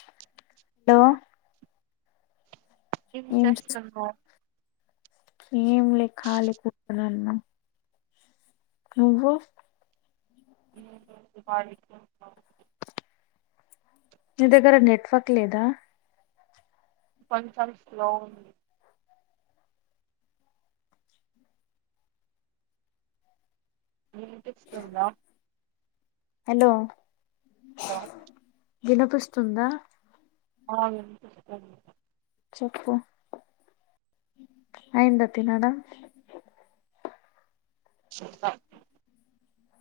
చె హలో ఏమీ చేస్తున్నావ్. ఏంలే ఖాళీగునాన్మా. అబో నువ్వే చేపాలి అబ్బా నీ దగ్గర నెట్వర్క్ లేదా. కొంచెం స్లో ఉంది. వినిపిస్తుందా హలో దా స్తుందా. [unintelligible] చెప్పు అయింద తినడం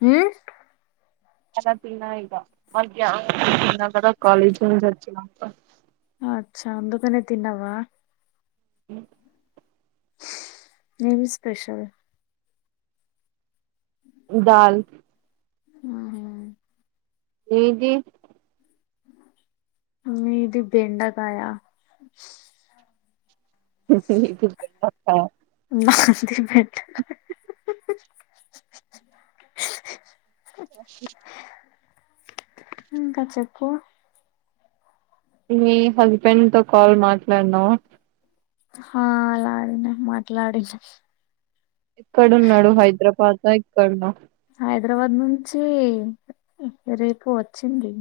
మ్ చ తిన్నా ఈ మ తద కాలేజ్చ్చిన అచ్చా అందుకనే తిన్నావా అ ఏం స్పెషల్ దాల్ మ్ హ్ నీది మీది బెండకాయ నాది [inaudible] ఓ ఇంక చెప్పు మీ హస్బెండ్ తొ కాల్ మాట్లాడినవ హాలాడిన మాట్లాడిన ఎక్కడున్నాడు హైదరాబాదా ఇక్కడ్న హైదరాబాద్ నుంచి రేపు వచ్చింది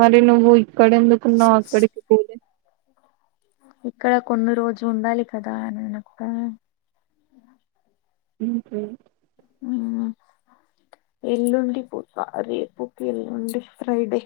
మరి నవూ ఇ క్కడ ఎందుకున్నావు అక్కడికి పోలే ఇక్కడ కొన్ని రోజు ఉండాలి కదానినక్క మ్ హ్ ఎల్లుండి పూత రేపుకి ఎల్లుండి ఫ్రైడే